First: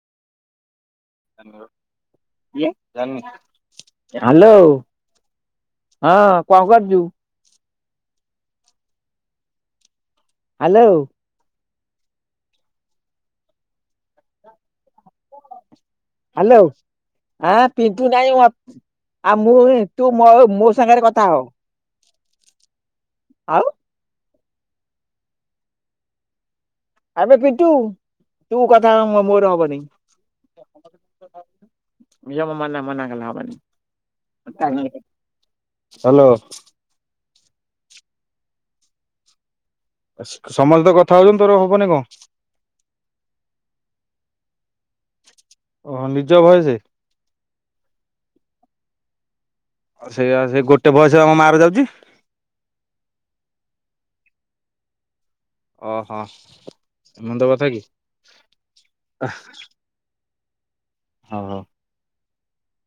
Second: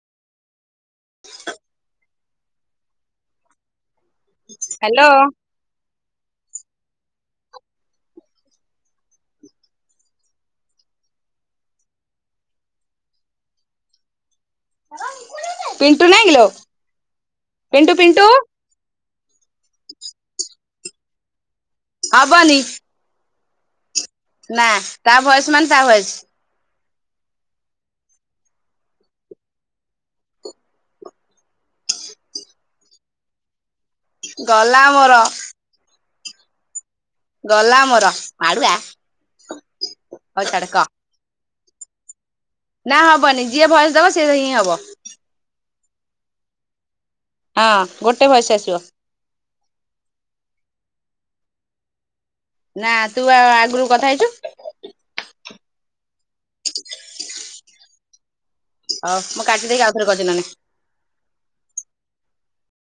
Hello. Hello ହଁ କଣ କରୁଚୁ? ହାଲୋ। ପିଣ୍ଟୁ ନାଇଁ? କିଲୋ ହାଲୋ ଆ ପିଣ୍ଟୁ ନାହିଁ। ଆଉ ମୁଁ ଏବେ ତୁ ମୋ ମୋ ସାଙ୍ଗରେ କଥା ହ। ହବନି। ଆଉ ନା ତା ବୟସ ମାନେ ତା ବୟସ। ଆବେ ପିଣ୍ଟୁ ତୁ କଥା ହ ମୋର ହବନି। [inaudible] [inaudible] ମୋ ନା ହେଲେ ହବନି। ଗଲା ମୋର ହାଲୋ। ଗଲା ମୋର ମାଡୁଆ। ହଉ ଛାଡ ସମସ୍ତେ କହ ତ କଥା ହଉଚନ୍ତି। ତୋର ହବନି କଣ? ନା ହବନି ଯିଏ ଭୟସ ଦବ ସିଏ ହିଁ ହବ। ଓହୋ ନିଜ ଭାଇ ସେ। ହଁ ଗୋଟେ ଭୟସ ଆସିବ। ଆଉ ସେଇଆ ସେ ଗୋଟେ ଭୟସ ରେ ପା ମୋ ମାର୍କ ଯାଉଚି। ନା ତୁ ଆଉ ଆଗରୁ କଥା ହେଇଚୁ। ଓହୋ ଏମ ତ କଥା କି? ହଉ ମୁଁ କାଟି ଦେଇକି ଆଉଥରେ କରୁଚି ନହେଲେ। ହଉ ହଉ।